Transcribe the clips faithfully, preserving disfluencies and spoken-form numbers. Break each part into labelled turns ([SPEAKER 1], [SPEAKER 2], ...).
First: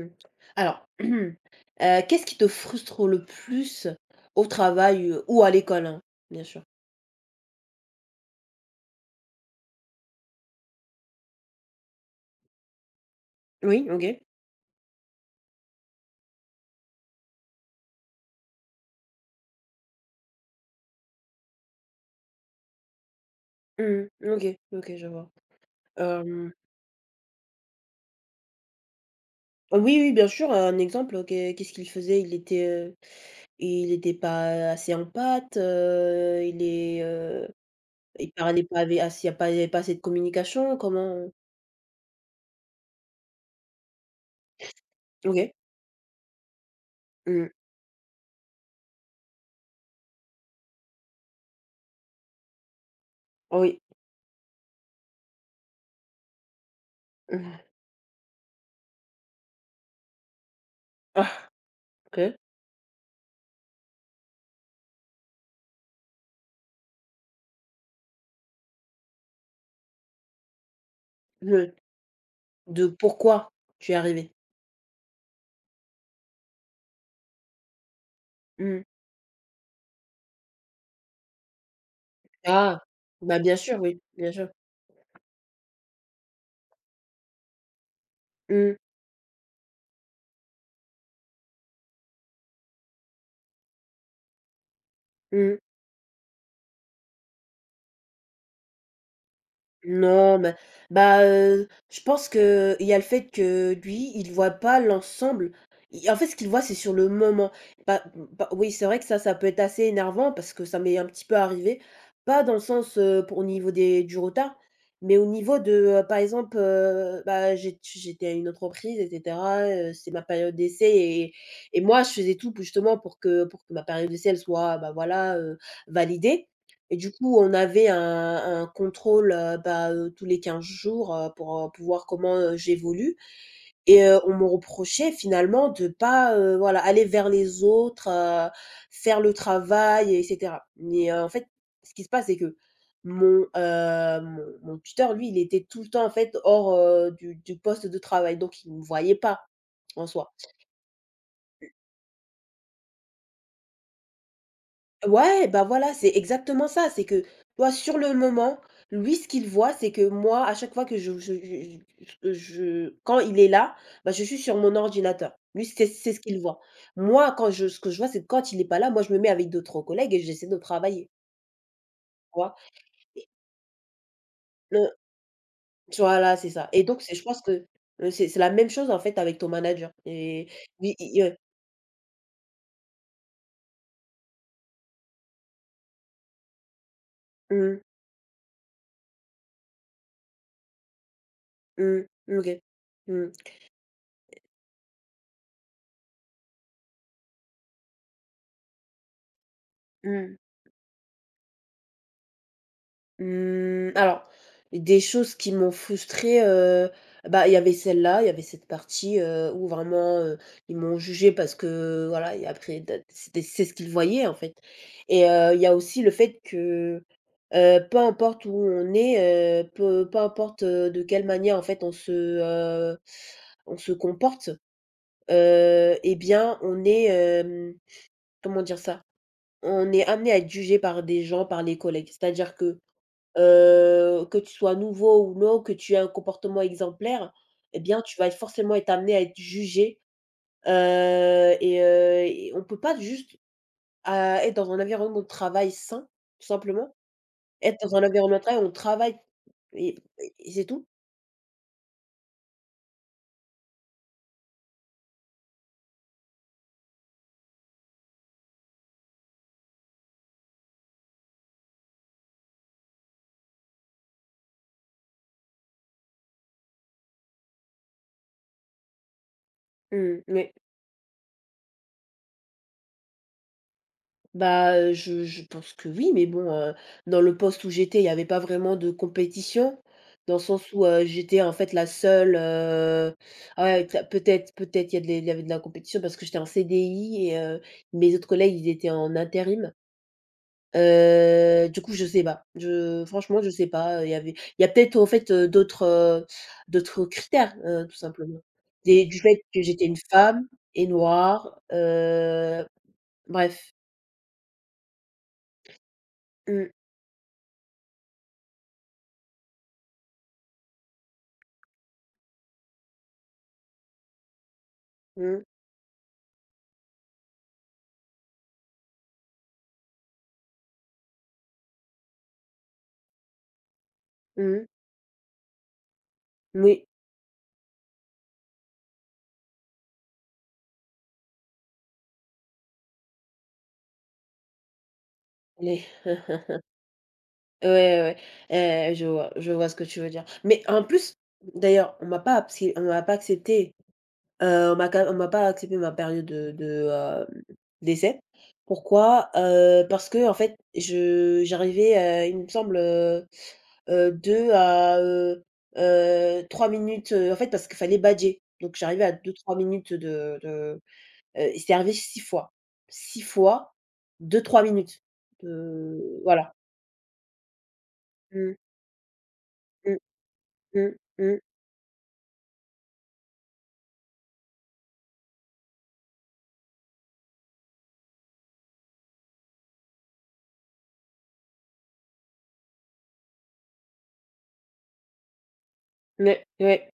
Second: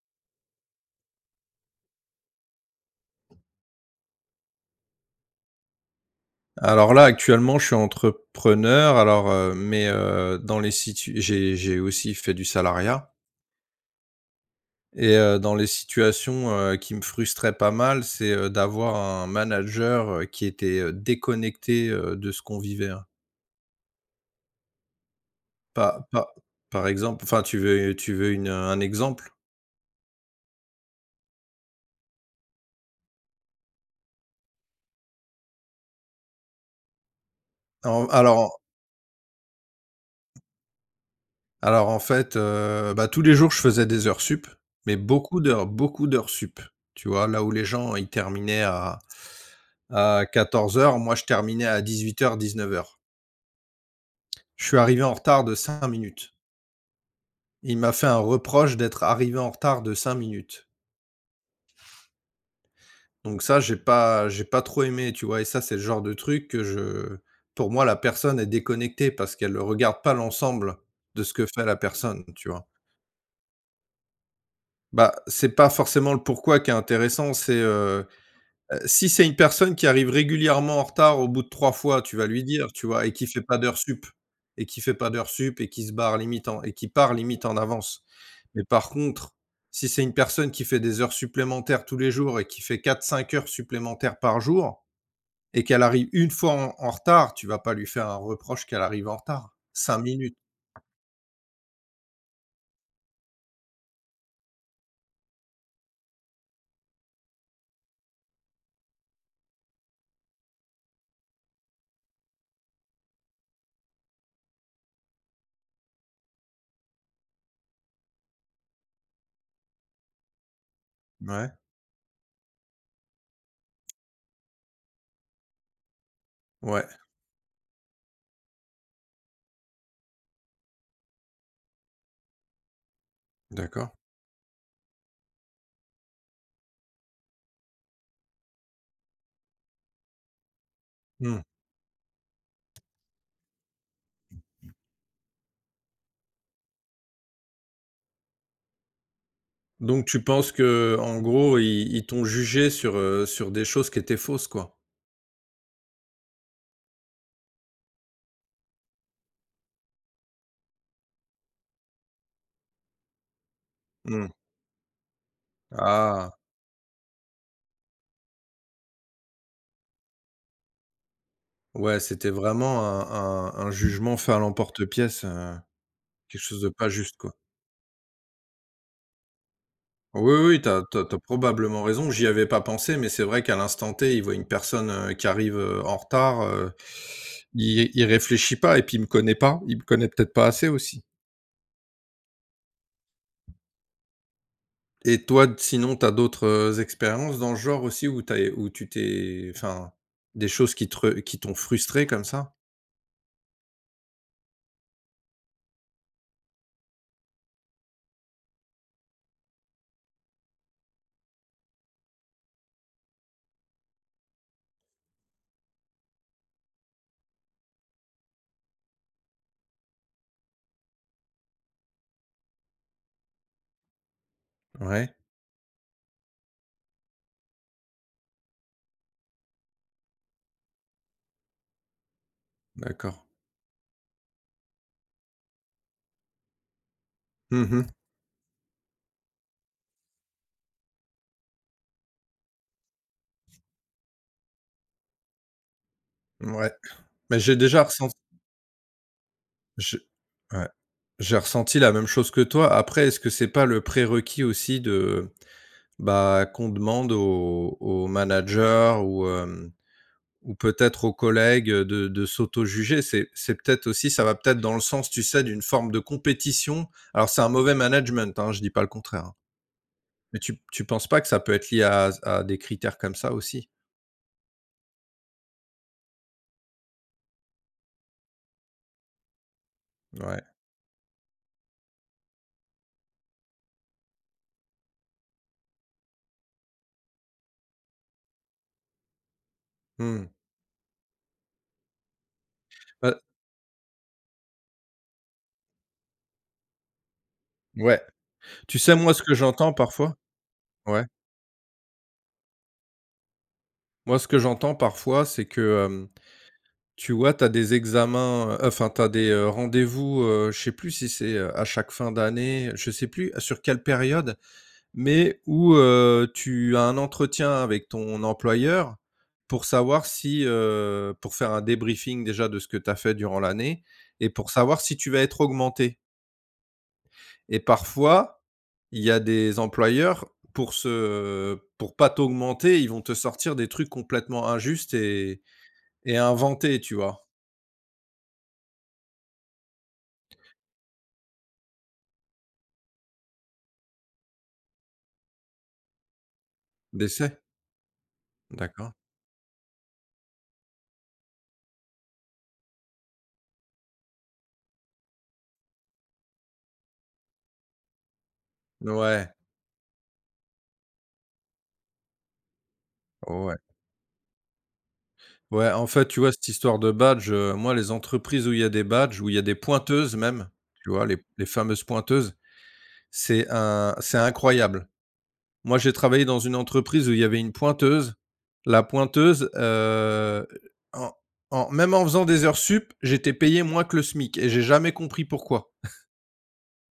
[SPEAKER 1] Mmh. Alors, heu, qu'est-ce qui te frustre le plus au travail, heu, ou à l'école, hein, bien sûr?
[SPEAKER 2] Alors là, actuellement, je suis entrepreneur, alors, heu, mais, heu, dans les situ j'ai j'ai aussi fait du salariat
[SPEAKER 1] Oui, OK.
[SPEAKER 2] et heu, dans les situations, heu, qui me frustraient pas mal, c'est, heu, d'avoir un manager, heu, qui était, heu, déconnecté, heu, de ce qu'on vivait, hein.
[SPEAKER 1] Mmh. OK, OK, je vois.
[SPEAKER 2] pas, pa
[SPEAKER 1] Hem,
[SPEAKER 2] Par exemple, enfin, tu veux tu veux une, un exemple?
[SPEAKER 1] oui, oui, bien sûr, un exemple, qu'est qu'est-ce qu'il faisait? Il était, heu, il était pas assez en pâte, heu, il est, heu,
[SPEAKER 2] En
[SPEAKER 1] il
[SPEAKER 2] alors
[SPEAKER 1] parlait pas avec assez il y a pas il y avait pas assez de communication, comment?
[SPEAKER 2] Alors en fait, heu, bah, tous les jours je faisais des heures sup, mais beaucoup
[SPEAKER 1] OK.
[SPEAKER 2] d'heures beaucoup d'heures sup. Tu vois? Là
[SPEAKER 1] Mmh.
[SPEAKER 2] où les gens ils terminaient à à quatorze heures, moi je terminais à dix-huit dix-neuf heures, dix-neuf heures.
[SPEAKER 1] Oui.
[SPEAKER 2] Je suis arrivé en retard de cinq minutes.
[SPEAKER 1] Mmh.
[SPEAKER 2] Il m'a fait un reproche d'être arrivé en retard de cinq minutes.
[SPEAKER 1] Ah! OK.
[SPEAKER 2] Donc ça, j'ai pas j'ai pas trop aimé, tu vois? Et ça, c'est le genre de truc que je pour moi la personne est déconnectée parce qu'elle ne regarde pas l'ensemble de ce que fait
[SPEAKER 1] Le
[SPEAKER 2] la personne, tu vois?
[SPEAKER 1] De pourquoi tu es arrivé?
[SPEAKER 2] Bah, c'est pas forcément le pourquoi qui est intéressant, c'est, heu Heu,
[SPEAKER 1] Mmh.
[SPEAKER 2] si c'est une personne qui arrive régulièrement en retard au bout de trois fois, tu vas lui dire,
[SPEAKER 1] Ah!
[SPEAKER 2] tu vois? Et qui
[SPEAKER 1] Bah,
[SPEAKER 2] fait
[SPEAKER 1] bien
[SPEAKER 2] pas d'heures
[SPEAKER 1] sûr, oui,
[SPEAKER 2] sup
[SPEAKER 1] bien sûr.
[SPEAKER 2] et qui fait pas d'heures sup et qui se barre limite en et qui part limite en avance. Mais
[SPEAKER 1] Mmh,
[SPEAKER 2] par contre, si c'est une personne qui fait des heures supplémentaires tous les jours et qui fait quatre cinq heures supplémentaires par jour
[SPEAKER 1] mmh.
[SPEAKER 2] et qu'elle arrive une fois en en retard, tu vas pas lui faire un reproche qu'elle arrive en retard. cinq minutes.
[SPEAKER 1] Non, mais bah, heu, je pense que il y a le fait que lui, il voit pas l'ensemble. Il en fait, ce qu'il voit, c'est sur le moment. Pas, bah, oui, c'est vrai que ça, ça peut être assez énervant parce que ça m'est un petit peu arrivé. Pas dans le sens, heu, pour au niveau des du retard, mais au niveau de, heu, par exemple, heu, bah, j'ét j'étais à une entreprise et cetera, heu, c'est ma période d'essai et
[SPEAKER 2] Ouais,
[SPEAKER 1] et moi, je faisais tout pour justement pour que pour que ma période d'essai, elle soit, bah, voilà, heu, validée.
[SPEAKER 2] ouais,
[SPEAKER 1] Et du coup, on avait un un contrôle, heu, bah, heu, tous les quinze jours, heu, pour, heu, pour voir comment, heu, j'évolue
[SPEAKER 2] d'accord.
[SPEAKER 1] et heu, on me reprochait finalement de pas, heu, voilà, aller vers les autres, heu, faire le travail et cetera. Mais, heu, en
[SPEAKER 2] Mmh.
[SPEAKER 1] fait, ce qui se passe, c'est que mon, heu, mon mon tuteur, lui, il était tout le temps, en fait, hors, heu, du du poste de travail, donc il ne me voyait pas
[SPEAKER 2] Donc
[SPEAKER 1] en
[SPEAKER 2] tu
[SPEAKER 1] soi.
[SPEAKER 2] penses que en gros, ils ils t'ont jugé sur, heu, sur des choses qui étaient fausses, quoi?
[SPEAKER 1] Ouais, bah, voilà, c'est exactement ça. C'est que toi, sur le moment, lui, ce qu'il voit, c'est que moi, à chaque fois que je je je je je quand il est là, bah, je
[SPEAKER 2] Mmh.
[SPEAKER 1] suis sur mon ordinateur. Lui, c'est c'est ce
[SPEAKER 2] Ah!
[SPEAKER 1] qu'il voit. Moi, quand je ce que je vois, c'est que quand il est pas là, moi, je me mets avec d'autres collègues et j'essaie de travailler,
[SPEAKER 2] Ouais, c'était
[SPEAKER 1] tu vois?
[SPEAKER 2] vraiment
[SPEAKER 1] Et
[SPEAKER 2] un un un jugement fait à
[SPEAKER 1] euh,
[SPEAKER 2] l'emporte-pièce, heu,
[SPEAKER 1] tu vois là
[SPEAKER 2] quelque
[SPEAKER 1] c'est
[SPEAKER 2] chose de
[SPEAKER 1] ça et
[SPEAKER 2] pas
[SPEAKER 1] donc c'est
[SPEAKER 2] juste,
[SPEAKER 1] je
[SPEAKER 2] quoi.
[SPEAKER 1] pense que, heu, c'est c'est la même chose, en fait, avec ton manager
[SPEAKER 2] Oui,
[SPEAKER 1] et
[SPEAKER 2] oui, t'as
[SPEAKER 1] lui,
[SPEAKER 2] t'as tu
[SPEAKER 1] il, heu,
[SPEAKER 2] probablement raison, j'y avais pas pensé, mais c'est vrai qu'à l'instant T, il voit une personne, heu, qui arrive, heu, en retard, heu,
[SPEAKER 1] mmh,
[SPEAKER 2] il il réfléchit pas et puis il me connaît pas, il me connaît peut-être pas assez aussi.
[SPEAKER 1] mmh, mmh, OK. Mmh,
[SPEAKER 2] Et toi, sinon, tu as d'autres, heu, expériences dans le genre aussi où tu où tu t'es, enfin,
[SPEAKER 1] mmh.
[SPEAKER 2] des choses qui te re qui t'ont frustré comme ça?
[SPEAKER 1] Mmh, alors, des choses qui m'ont frustrée, heu, bah, il y avait celle-là, il y avait cette partie, heu, où vraiment, heu, ils m'ont jugée parce que voilà, et après da c'était c'est ce qu'ils voyaient en fait et heu, il y a aussi le fait que, heu, peu importe où on est, heu, peu peu importe, heu, de quelle manière en fait on se, heu, on se comporte,
[SPEAKER 2] Ouais,
[SPEAKER 1] heu et bien on est, hem, comment dire ça? On est amené à être jugé par des gens, par les collègues. C'est-à-dire que
[SPEAKER 2] d'accord.
[SPEAKER 1] heu, que tu sois nouveau ou non, que tu aies un comportement exemplaire, eh
[SPEAKER 2] Mmh.
[SPEAKER 1] bien, tu vas être forcément être amené à être jugé, heu, et heu, et on ne peut pas juste, à être dans un environnement de travail sain, tout
[SPEAKER 2] Ouais.
[SPEAKER 1] simplement.
[SPEAKER 2] Mais j'ai
[SPEAKER 1] Être
[SPEAKER 2] déjà
[SPEAKER 1] dans un
[SPEAKER 2] ressenti.
[SPEAKER 1] environnement de travail, on travaille et
[SPEAKER 2] J'ai
[SPEAKER 1] et c'est
[SPEAKER 2] ouais,
[SPEAKER 1] tout.
[SPEAKER 2] j'ai ressenti la même chose que toi. Après, est-ce que c'est pas le prérequis aussi de bah, qu'on demande aux aux managers, ou, hem, ou peut-être aux collègues, de de s'auto-juger. C'est c'est peut-être aussi, ça va peut-être dans le sens, tu sais, d'une forme de compétition. Alors c'est un mauvais management, hein, je dis pas le contraire, hein.
[SPEAKER 1] Mmh,
[SPEAKER 2] Mais
[SPEAKER 1] oui.
[SPEAKER 2] tu tu penses pas que ça peut être lié à à des critères comme ça aussi?
[SPEAKER 1] Bah, heu, je je pense que oui, mais bon, heu, dans le poste où j'étais, il y avait pas vraiment de compétition, dans le
[SPEAKER 2] Ouais.
[SPEAKER 1] sens où, heu, j'étais en fait la seule, heu, ah ouais, tu peut-être peut-être il y a de la il y avait de la compétition parce que j'étais en C D I et heu, mes autres collègues, ils étaient en intérim.
[SPEAKER 2] Mmh.
[SPEAKER 1] Heu, du coup, je sais pas. Je
[SPEAKER 2] Bah,
[SPEAKER 1] franchement, je sais pas, il y avait il y a peut-être, en fait, heu, d'autres, heu, d'autres critères, heu, tout
[SPEAKER 2] ouais.
[SPEAKER 1] simplement.
[SPEAKER 2] Tu sais,
[SPEAKER 1] Des
[SPEAKER 2] moi,
[SPEAKER 1] du
[SPEAKER 2] ce que
[SPEAKER 1] fait que
[SPEAKER 2] j'entends
[SPEAKER 1] j'étais une
[SPEAKER 2] parfois
[SPEAKER 1] femme et
[SPEAKER 2] Ouais,
[SPEAKER 1] noire, heu, bref.
[SPEAKER 2] moi, ce que j'entends parfois, c'est que, hem
[SPEAKER 1] Mmh,
[SPEAKER 2] Tu vois, tu as des examens, heu, enfin, tu as des, heu, rendez-vous, heu, je sais plus si c'est, heu, à chaque fin d'année, je sais plus sur quelle période, mais
[SPEAKER 1] mmh,
[SPEAKER 2] où, heu, tu as un entretien avec ton employeur pour savoir si, heu, pour faire un débriefing déjà de ce que tu as fait durant l'année et pour
[SPEAKER 1] mmh.
[SPEAKER 2] savoir si tu vas être augmenté,
[SPEAKER 1] Oui,
[SPEAKER 2] et parfois il y a des employeurs, pour se pour pas t'augmenter, ils vont te sortir des trucs complètement injustes et
[SPEAKER 1] les
[SPEAKER 2] et
[SPEAKER 1] ouais,
[SPEAKER 2] inventés, tu vois?
[SPEAKER 1] ouais, ouais, heu, je vois je vois ce que tu veux dire. Mais en plus, d'ailleurs, on m'a pas absi on m'a pas accepté, heu, on m'a quand on m'a pas accepté ma période de de,
[SPEAKER 2] Des
[SPEAKER 1] hem, d'essai.
[SPEAKER 2] D'accord.
[SPEAKER 1] Pourquoi? Heu, parce que en fait, je j'arrivais, heu, il me semble, heu heu, deux à, heu heu, trois minutes, heu, en fait, parce qu'il fallait badger. Donc j'arrivais à deux
[SPEAKER 2] Ouais,
[SPEAKER 1] trois minutes de de, heu, c'est arrivé six fois. Six
[SPEAKER 2] ouais.
[SPEAKER 1] fois, deux trois minutes,
[SPEAKER 2] Ouais, en fait,
[SPEAKER 1] heu,
[SPEAKER 2] tu vois, cette
[SPEAKER 1] voilà.
[SPEAKER 2] histoire de badge, heu, moi, les entreprises où
[SPEAKER 1] Mmh,
[SPEAKER 2] il y a des badges, où il y a des
[SPEAKER 1] mmh,
[SPEAKER 2] pointeuses même,
[SPEAKER 1] mmh,
[SPEAKER 2] tu vois, les
[SPEAKER 1] mmh.
[SPEAKER 2] les fameuses pointeuses, c'est un c'est incroyable. Moi, j'ai travaillé dans une entreprise où il y avait une pointeuse. La pointeuse, heu, en en même en faisant des heures sup, j'étais payé moins que le SMIC et j'ai jamais compris pourquoi,
[SPEAKER 1] Mais ouais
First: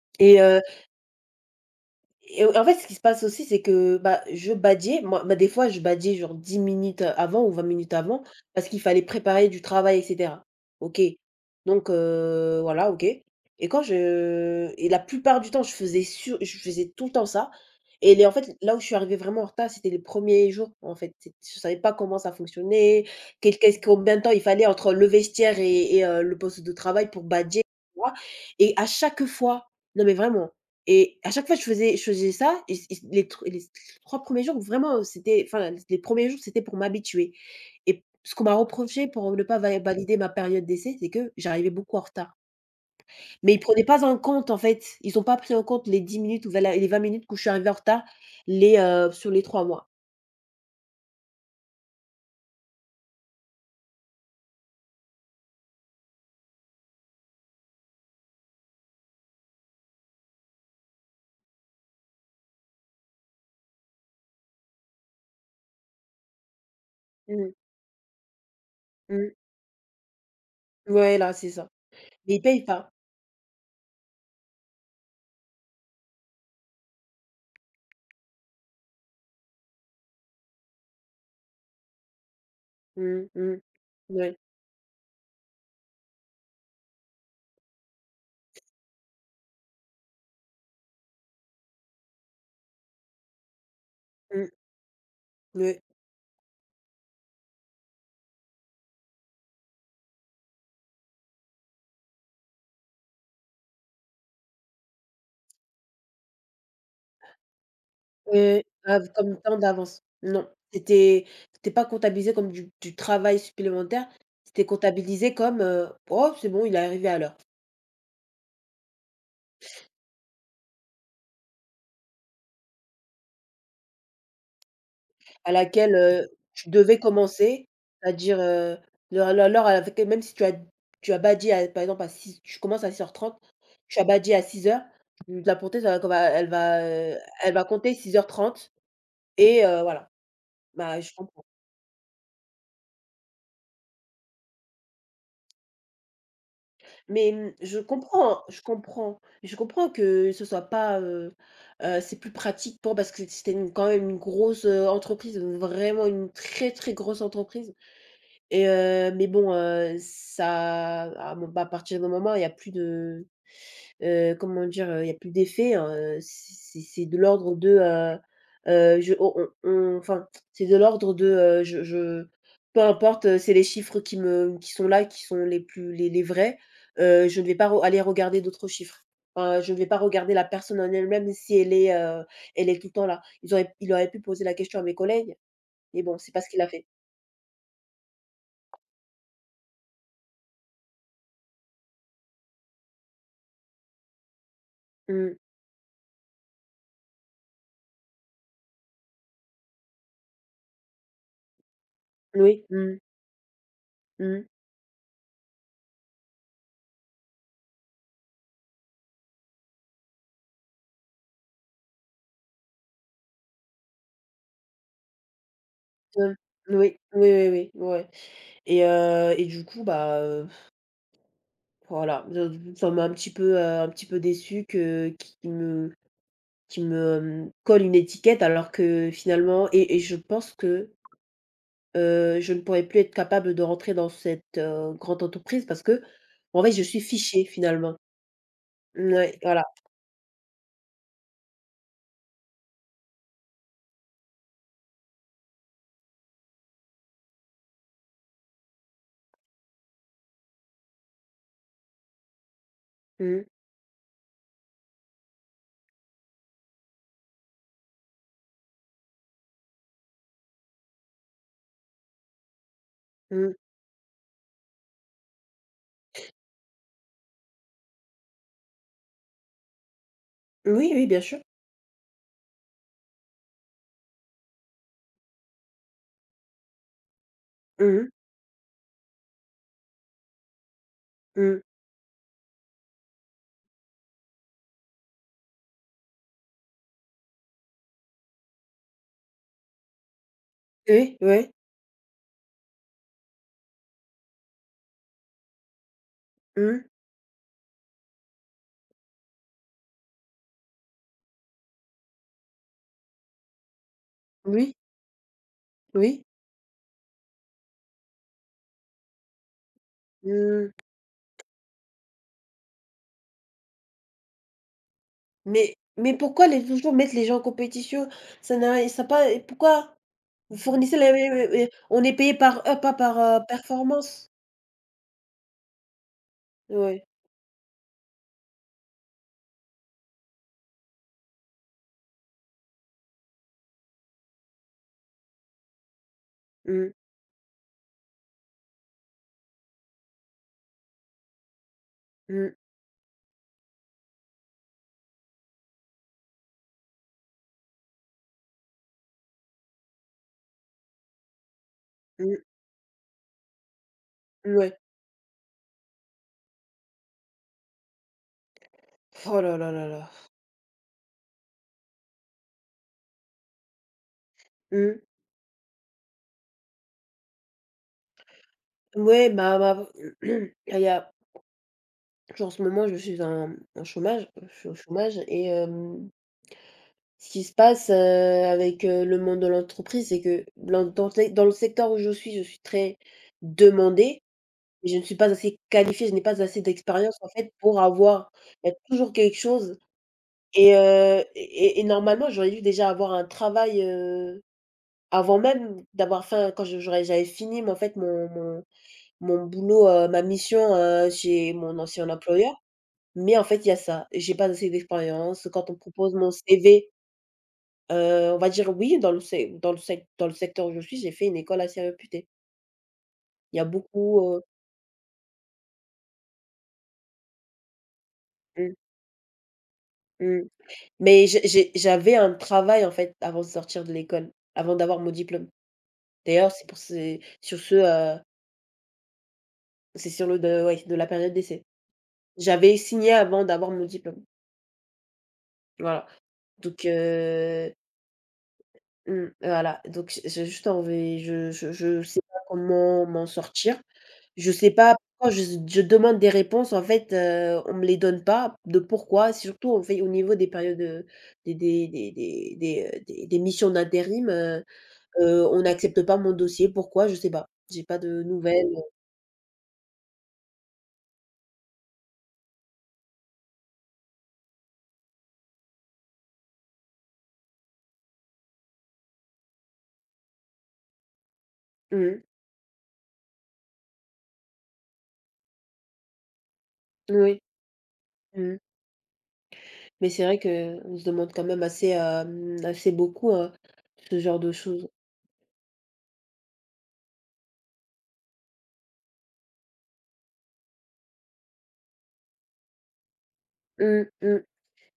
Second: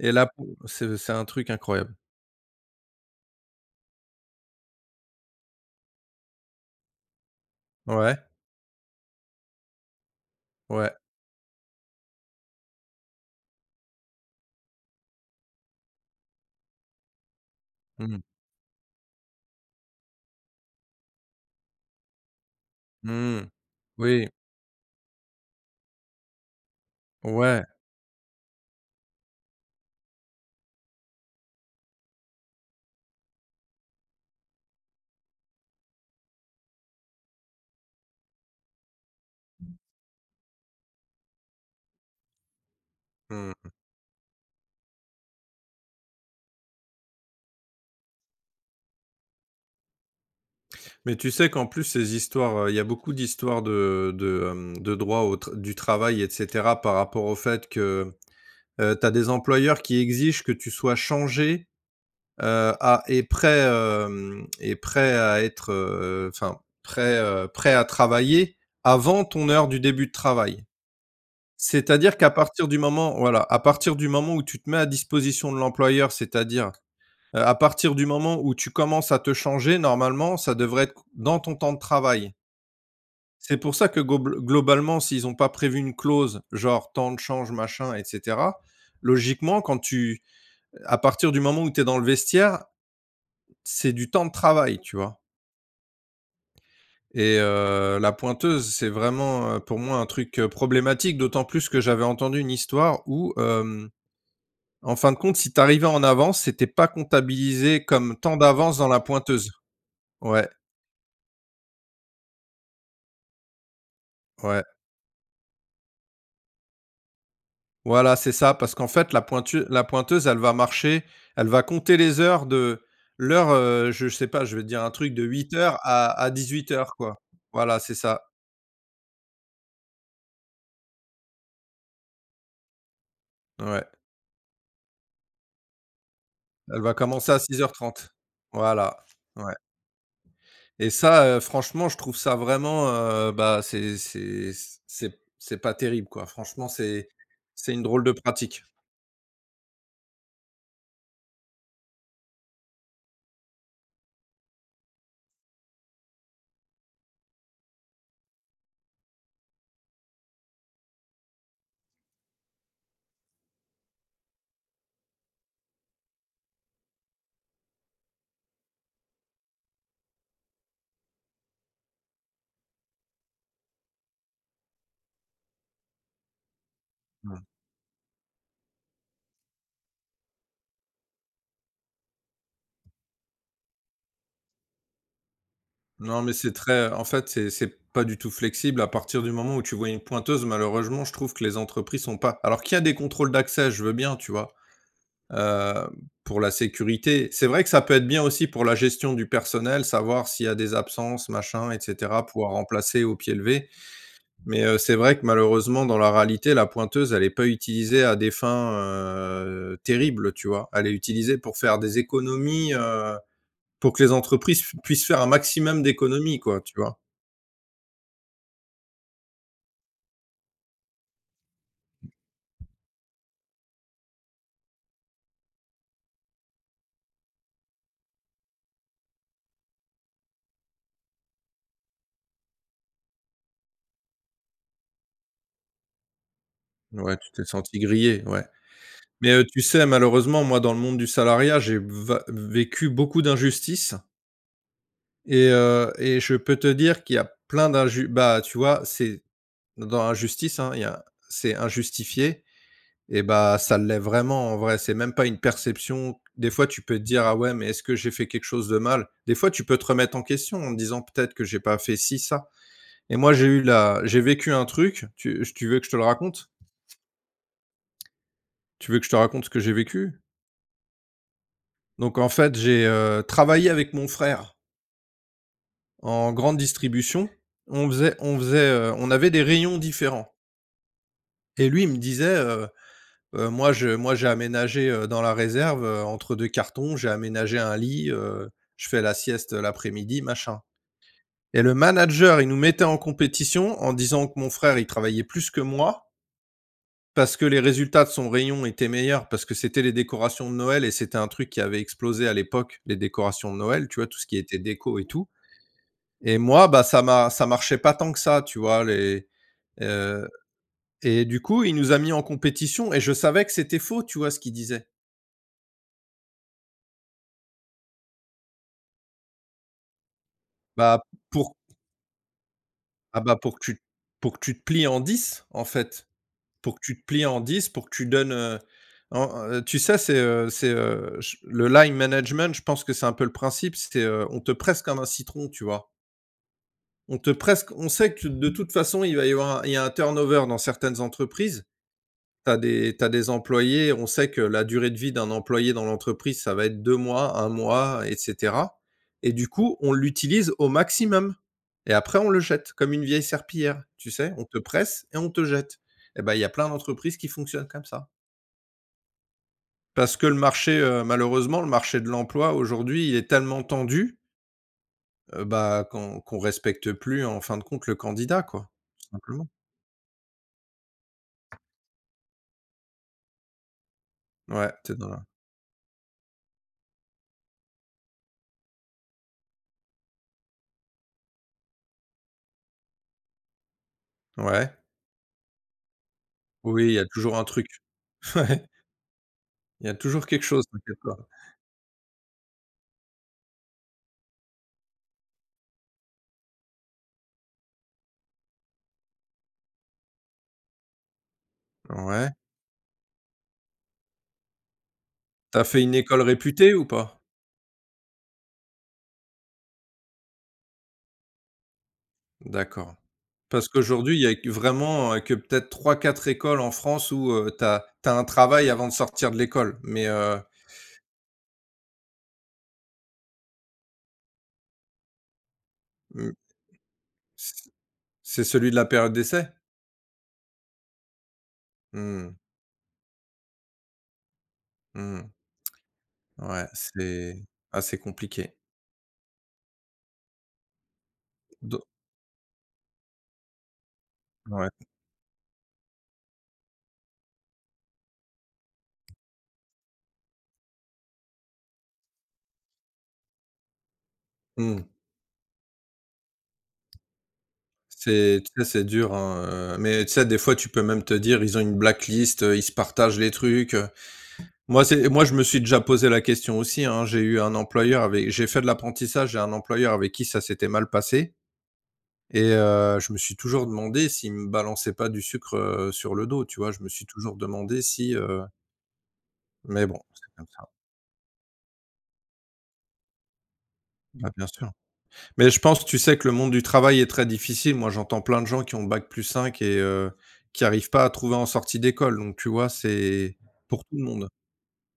[SPEAKER 2] et là,
[SPEAKER 1] et
[SPEAKER 2] pou
[SPEAKER 1] euh,
[SPEAKER 2] c'est c'est un truc incroyable.
[SPEAKER 1] et en fait, ce qui se passe aussi, c'est que, bah, je badiais, moi, bah, des fois, je badiais genre dix minutes avant ou vingt minutes
[SPEAKER 2] Ouais,
[SPEAKER 1] avant parce qu'il fallait préparer du travail et cetera.
[SPEAKER 2] ouais.
[SPEAKER 1] OK. Donc heu, voilà, OK et quand je et la plupart du temps, je faisais sur je faisais tout le temps ça et
[SPEAKER 2] Mmh.
[SPEAKER 1] les en fait, là où je suis arrivée vraiment en retard, c'était les premiers jours, en fait. C'est je savais pas comment ça fonctionnait,
[SPEAKER 2] Mmh.
[SPEAKER 1] quel qu'est-ce combien de
[SPEAKER 2] Oui,
[SPEAKER 1] temps il fallait entre le vestiaire et et heu, le poste de travail pour badier,
[SPEAKER 2] ouais.
[SPEAKER 1] tu vois? Et à chaque fois non mais vraiment et à chaque fois, je faisais je faisais ça et c et les tr les trois premiers jours, vraiment, c'était enfin, les premiers jours, c'était pour m'habituer et ce qu'on m'a reproché pour ne pas va valider ma période d'essai, c'est que j'arrivais beaucoup en retard. Mais ils
[SPEAKER 2] Mmh.
[SPEAKER 1] prenaient pas en compte, en fait, ils ont pas pris en compte les dix minutes ou va les vingt minutes où je suis arrivée en retard, les, heu, sur les trois mois.
[SPEAKER 2] Mais tu sais qu'en plus ces histoires, heu, il y a beaucoup d'histoires de de, hem, de droit au tr du travail et cetera, par rapport au fait que, heu, tu as des employeurs qui exigent que tu sois changé, heu, à et prêt, hem et prêt à être, heu, enfin prêt, heu,
[SPEAKER 1] Mmh,
[SPEAKER 2] prêt à travailler avant
[SPEAKER 1] mmh,
[SPEAKER 2] ton heure du début de travail.
[SPEAKER 1] ouais, là, c'est ça.
[SPEAKER 2] C'est-à-dire qu'à
[SPEAKER 1] Mais ils payent
[SPEAKER 2] partir du
[SPEAKER 1] pas.
[SPEAKER 2] moment Voilà, à partir du moment où tu te mets à disposition de l'employeur, c'est-à-dire, heu, à partir du moment où tu commences à te changer, normalement, ça devrait être dans ton temps de travail.
[SPEAKER 1] Mmh,
[SPEAKER 2] C'est
[SPEAKER 1] mmh,
[SPEAKER 2] pour ça que gobl
[SPEAKER 1] ouais,
[SPEAKER 2] globalement, s'ils ont pas prévu une clause, genre temps de change, machin et cetera, logiquement, quand tu à partir du moment où tu es dans le vestiaire, c'est du temps de
[SPEAKER 1] mmh,
[SPEAKER 2] travail, tu vois?
[SPEAKER 1] ouais.
[SPEAKER 2] Et heu, la pointeuse, c'est vraiment, heu, pour moi un truc, heu, problématique, d'autant plus que j'avais entendu une histoire où, hem, en fin de compte, si tu arrivais en avance, c'était pas comptabilisé comme temps
[SPEAKER 1] Heu,
[SPEAKER 2] d'avance dans la
[SPEAKER 1] av comme
[SPEAKER 2] pointeuse.
[SPEAKER 1] temps d'avance.
[SPEAKER 2] Ouais,
[SPEAKER 1] Non, c'était c'était pas comptabilisé comme du du travail supplémentaire,
[SPEAKER 2] ouais.
[SPEAKER 1] c'était comptabilisé comme, heu: «Oh, c'est bon, il est arrivé à l'heure»,
[SPEAKER 2] Voilà, c'est ça, parce qu'en fait, la pointu la pointeuse, elle va marcher, elle va compter les heures de l'heure, heu, je sais pas, je vais te dire un truc, de
[SPEAKER 1] à
[SPEAKER 2] huit heures
[SPEAKER 1] laquelle,
[SPEAKER 2] à à
[SPEAKER 1] heu,
[SPEAKER 2] dix-huit
[SPEAKER 1] tu
[SPEAKER 2] heures,
[SPEAKER 1] devais
[SPEAKER 2] quoi.
[SPEAKER 1] commencer,
[SPEAKER 2] Voilà, c'est ça,
[SPEAKER 1] c'est-à-dire, heu, l'heure l'heure l'heure à laquelle même si tu as tu as bâti à par exemple à six tu commences à six heures trente
[SPEAKER 2] ouais.
[SPEAKER 1] tu as bâti à six heures, la portée elle va elle
[SPEAKER 2] Elle
[SPEAKER 1] va,
[SPEAKER 2] va
[SPEAKER 1] heu,
[SPEAKER 2] commencer à
[SPEAKER 1] elle
[SPEAKER 2] six
[SPEAKER 1] va
[SPEAKER 2] heures
[SPEAKER 1] compter
[SPEAKER 2] trente.
[SPEAKER 1] six heures trente
[SPEAKER 2] Voilà, ouais,
[SPEAKER 1] et heu, voilà.
[SPEAKER 2] et
[SPEAKER 1] Bah, je
[SPEAKER 2] ça,
[SPEAKER 1] comp
[SPEAKER 2] heu, franchement, je trouve ça vraiment, heu, bah, c'est c'est c'est c'est pas terrible, quoi. Franchement, c'est
[SPEAKER 1] Mais, mmh,
[SPEAKER 2] c'est
[SPEAKER 1] je
[SPEAKER 2] une drôle de
[SPEAKER 1] comprends, je
[SPEAKER 2] pratique.
[SPEAKER 1] comprends. Je comprends que ce soit pas, heu heu, c'est plus pratique pour parce que c'était une quand même une grosse, heu, entreprise, vraiment une très, très grosse entreprise et heu, mais bon, heu, ça à mon à partir d'un moment, il y a plus de Heu, comment dire? Il y a plus d'effet, hein, heu, c'est c'est c'est de l'ordre de, heu heu, je on on on enfin, c'est de l'ordre de, heu, je je peu importe, heu, c'est les chiffres qui me qui sont là, qui sont les plus les les vrais, heu, je ne vais pas re aller regarder d'autres chiffres. Enfin, je ne vais pas regarder la personne en elle-même si elle est, heu, elle est tout le temps là. Ils auraient il aurait pu poser la question à mes collègues, mais bon,
[SPEAKER 2] Non, mais
[SPEAKER 1] c'est pas ce
[SPEAKER 2] c'est
[SPEAKER 1] qu'il a fait.
[SPEAKER 2] très en fait, c'est c'est pas du tout flexible, à partir du moment où tu vois une pointeuse, malheureusement, je trouve que les entreprises sont pas alors qu'il y a des contrôles d'accès, je veux bien, tu vois?
[SPEAKER 1] Mmh.
[SPEAKER 2] Heu, pour la sécurité. C'est vrai que ça peut être bien aussi pour la gestion du personnel, savoir s'il y a des absences, machin, et cetera, pouvoir
[SPEAKER 1] Oui, mmh,
[SPEAKER 2] remplacer au pied levé.
[SPEAKER 1] mmh,
[SPEAKER 2] Mais, heu, c'est vrai que malheureusement, dans la réalité, la pointeuse, elle est pas utilisée à des fins, heu, terribles, tu vois? Elle est utilisée pour faire des économies, heu pour que les entreprises puissent faire un maximum
[SPEAKER 1] mmh.
[SPEAKER 2] d'économies, quoi, tu
[SPEAKER 1] Oui,
[SPEAKER 2] vois?
[SPEAKER 1] oui, oui, oui, ouais et heu et du coup, bah, voilà, de ça m'a un petit peu, heu, un petit peu déçu que qu'il me qu'il me, hem, colle une étiquette alors que finalement et et je pense que, heu, je ne pourrais plus être capable de rentrer dans cette, heu, grande entreprise parce que en fait, je suis
[SPEAKER 2] Ouais, tu t'es
[SPEAKER 1] fichée
[SPEAKER 2] senti
[SPEAKER 1] finalement.
[SPEAKER 2] grillé, ouais. Mais,
[SPEAKER 1] Ouais
[SPEAKER 2] heu, tu
[SPEAKER 1] voilà.
[SPEAKER 2] sais, malheureusement, moi, dans le monde du salariat, j'ai va vécu beaucoup d'injustices. Et heu et je peux te dire qu'il y a plein d'inju bah, tu vois, c'est dans injustice, hein, il y a c'est injustifié, et
[SPEAKER 1] Mmh,
[SPEAKER 2] bah, ça l'est vraiment, en vrai. C'est même pas une perception. Des fois, tu peux te dire: «Ah ouais, mais est-ce que j'ai fait quelque chose de mal?» Des fois, tu peux te remettre en question en te disant: «Peut-être que j'ai pas fait ci, ça». Et moi, j'ai
[SPEAKER 1] mmh.
[SPEAKER 2] eu la j'ai vécu un truc, tu tu veux que je te le raconte? Tu veux que je te raconte ce que j'ai vécu?
[SPEAKER 1] Oui, oui, bien sûr.
[SPEAKER 2] Donc en fait, j'ai, heu, travaillé avec mon frère en grande distribution.
[SPEAKER 1] Mmh
[SPEAKER 2] On
[SPEAKER 1] mh,
[SPEAKER 2] faisait on faisait, heu, on avait des rayons différents.
[SPEAKER 1] mmh.
[SPEAKER 2] Et lui, il me disait, heu heu: «Moi je moi j'ai aménagé, heu, dans la réserve, heu, entre deux cartons, j'ai aménagé un lit, heu, je fais la sieste, l'après-midi, machin»,
[SPEAKER 1] Oui, ouais.
[SPEAKER 2] et le manager, il nous mettait en compétition en disant que mon frère, il travaillait plus que moi,
[SPEAKER 1] Mmh.
[SPEAKER 2] parce que les résultats de son rayon étaient meilleurs, parce que c'était les décorations de Noël et c'était un truc qui avait explosé à l'époque, les décorations de Noël, tu vois? Tout ce qui était
[SPEAKER 1] Oui,
[SPEAKER 2] déco et tout,
[SPEAKER 1] oui.
[SPEAKER 2] et moi, bah, ça m'a ça marchait pas tant que ça, tu vois? Les,
[SPEAKER 1] Mmh.
[SPEAKER 2] Et du coup, il nous a mis en compétition et je savais que c'était faux, tu vois, ce qu'il disait.
[SPEAKER 1] Mais mais pourquoi les toujours mettre les gens en compétition? Ça n'a ça pas pourquoi? Vous fournissez
[SPEAKER 2] Bah,
[SPEAKER 1] les oui, oui,
[SPEAKER 2] pour
[SPEAKER 1] oui, on est payé par heure, pas par,
[SPEAKER 2] ah bah,
[SPEAKER 1] heu,
[SPEAKER 2] pour que tu
[SPEAKER 1] performance.
[SPEAKER 2] pour que tu te plies en dix, en fait. Pour que tu te
[SPEAKER 1] Ouais.
[SPEAKER 2] plies en dix, pour que tu donnes, heu, en, heu, tu sais, c'est, heu c'est, heu, j le line management, je pense que c'est un peu le principe, c'est, heu, on te presse comme un citron, tu vois?
[SPEAKER 1] Mmh.
[SPEAKER 2] On te presse, on sait que de toute façon, il va y avoir un il y a un turnover dans certaines entreprises.
[SPEAKER 1] Mmh.
[SPEAKER 2] T'as des t'as des employés, on sait que la durée de vie d'un employé dans l'entreprise, ça va être deux mois, un mois et cetera, et du coup, on l'utilise au maximum et après on le
[SPEAKER 1] Mmh.
[SPEAKER 2] jette comme une vieille serpillière, tu sais? On
[SPEAKER 1] Mmh,
[SPEAKER 2] te
[SPEAKER 1] ouais.
[SPEAKER 2] presse et on te jette, et ben, il y a plein d'entreprises qui fonctionnent comme ça.
[SPEAKER 1] Oh là là là là.
[SPEAKER 2] Parce que le marché, heu, malheureusement, le marché de l'emploi aujourd'hui, il est tellement tendu,
[SPEAKER 1] Mmh.
[SPEAKER 2] heu, bah, qu'on qu'on respecte plus en fin de compte le candidat, quoi, tout
[SPEAKER 1] Ouais,
[SPEAKER 2] simplement.
[SPEAKER 1] bah bah, il y a en ce moment, je suis en en chômage, je suis
[SPEAKER 2] Ouais,
[SPEAKER 1] au
[SPEAKER 2] tu dans
[SPEAKER 1] chômage
[SPEAKER 2] la
[SPEAKER 1] et hem, ce qui se passe, heu, avec, heu, le monde de l'entreprise, c'est que dans dans le dans le secteur où je suis, je suis très demandée,
[SPEAKER 2] ouais.
[SPEAKER 1] mais je ne suis pas assez qualifiée, je n'ai pas assez
[SPEAKER 2] Oui, il y a
[SPEAKER 1] d'expérience, en
[SPEAKER 2] toujours un
[SPEAKER 1] fait,
[SPEAKER 2] truc.
[SPEAKER 1] pour avoir
[SPEAKER 2] Ouais,
[SPEAKER 1] il y a toujours quelque chose.
[SPEAKER 2] il y a toujours quelque chose,
[SPEAKER 1] Et
[SPEAKER 2] t'inquiète pas.
[SPEAKER 1] heu et et normalement, j'aurais dû déjà avoir un travail, heu, avant même d'avoir fait quand je j'aurais j'avais fini, mais en fait, mon mon mon boulot, heu, ma mission, heu, chez mon ancien
[SPEAKER 2] Ouais.
[SPEAKER 1] employeur. Mais en fait, il y a ça. J'ai pas assez d'expérience.
[SPEAKER 2] t'as
[SPEAKER 1] Quand on
[SPEAKER 2] fait une
[SPEAKER 1] propose
[SPEAKER 2] école
[SPEAKER 1] mon
[SPEAKER 2] réputée ou
[SPEAKER 1] C V,
[SPEAKER 2] pas?
[SPEAKER 1] heu, on va dire oui, dans le sec dans le sec dans le secteur où je suis, j'ai fait une école assez réputée.
[SPEAKER 2] D'accord.
[SPEAKER 1] Il y a
[SPEAKER 2] Parce qu'aujourd'hui,
[SPEAKER 1] beaucoup,
[SPEAKER 2] il y a
[SPEAKER 1] heu
[SPEAKER 2] que vraiment, heu, que peut-être trois quatre écoles en France où, heu, t'as tu as un travail
[SPEAKER 1] mmh,
[SPEAKER 2] avant de sortir de l'école, mais heu,
[SPEAKER 1] mmh, mais j'ai j'ai j'avais un travail, en fait, avant de sortir de l'école, avant d'avoir mon diplôme.
[SPEAKER 2] mmh,
[SPEAKER 1] D'ailleurs, c'est pour c'est sur
[SPEAKER 2] c
[SPEAKER 1] ce,
[SPEAKER 2] c'est celui de la période d'essai?
[SPEAKER 1] c'est sur le de ouais, de la période d'essai.
[SPEAKER 2] Mmh,
[SPEAKER 1] J'avais signé avant d'avoir mon diplôme.
[SPEAKER 2] mmh,
[SPEAKER 1] Voilà,
[SPEAKER 2] ouais,
[SPEAKER 1] donc
[SPEAKER 2] c'est
[SPEAKER 1] heu,
[SPEAKER 2] assez compliqué.
[SPEAKER 1] mmh, voilà, donc j j'ai juste envie je je
[SPEAKER 2] Do
[SPEAKER 1] je sais pas comment m'en sortir. Je
[SPEAKER 2] Ouais,
[SPEAKER 1] sais pas pourquoi je je demande des réponses, en fait, heu, on me les donne pas, de pourquoi, surtout au fait au niveau des périodes, heu, des des des des des, heu, des des missions d'intérim, heu
[SPEAKER 2] mmh,
[SPEAKER 1] heu, on n'accepte pas mon dossier. Pourquoi? Je sais pas. J'ai pas de
[SPEAKER 2] c'est tu
[SPEAKER 1] nouvelles.
[SPEAKER 2] sais, c'est dur, hein, heu, mais tu sais, des fois, tu peux même te dire: «Ils ont une blacklist, heu, ils se partagent les trucs». Moi, c'est moi, je me suis déjà posé la question aussi, hein. J'ai eu un employeur avec j'ai fait de l'apprentissage, j'ai un employeur avec qui ça s'était mal passé
[SPEAKER 1] Mmh mh.
[SPEAKER 2] et heu, je me suis toujours demandé s'il me balançait pas du sucre, heu, sur le dos, tu vois? Je me suis toujours
[SPEAKER 1] Oui.
[SPEAKER 2] demandé si, heu
[SPEAKER 1] Mmh mh.
[SPEAKER 2] Mais bon,
[SPEAKER 1] Mais c'est
[SPEAKER 2] c'est
[SPEAKER 1] vrai
[SPEAKER 2] comme ça.
[SPEAKER 1] que on se demande quand même assez, hem, assez beaucoup, hein, ce
[SPEAKER 2] Bah,
[SPEAKER 1] genre
[SPEAKER 2] bien
[SPEAKER 1] de
[SPEAKER 2] sûr.
[SPEAKER 1] choses.
[SPEAKER 2] Mais je pense, tu sais, que le monde du travail est très difficile. Moi, j'entends plein de gens qui ont bac plus cinq et heu, qui arrivent pas à trouver en sortie d'école, donc tu vois, c'est pour tout le
[SPEAKER 1] Mmh
[SPEAKER 2] monde.
[SPEAKER 1] mh,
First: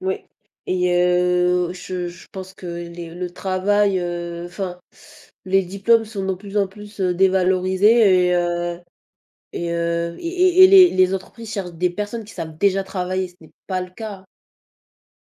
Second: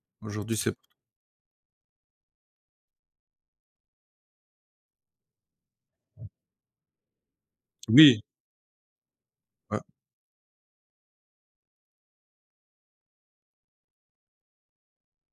[SPEAKER 1] oui
[SPEAKER 2] Aujourd'hui, c'est
[SPEAKER 1] et heu, je je pense que les le travail, heu, enfin, les diplômes sont de plus en plus, heu,
[SPEAKER 2] oui.
[SPEAKER 1] dévalorisés et heu et
[SPEAKER 2] Ouais.
[SPEAKER 1] heu et et et les les entreprises cherchent des personnes qui savent déjà travailler, ce n'est pas le cas.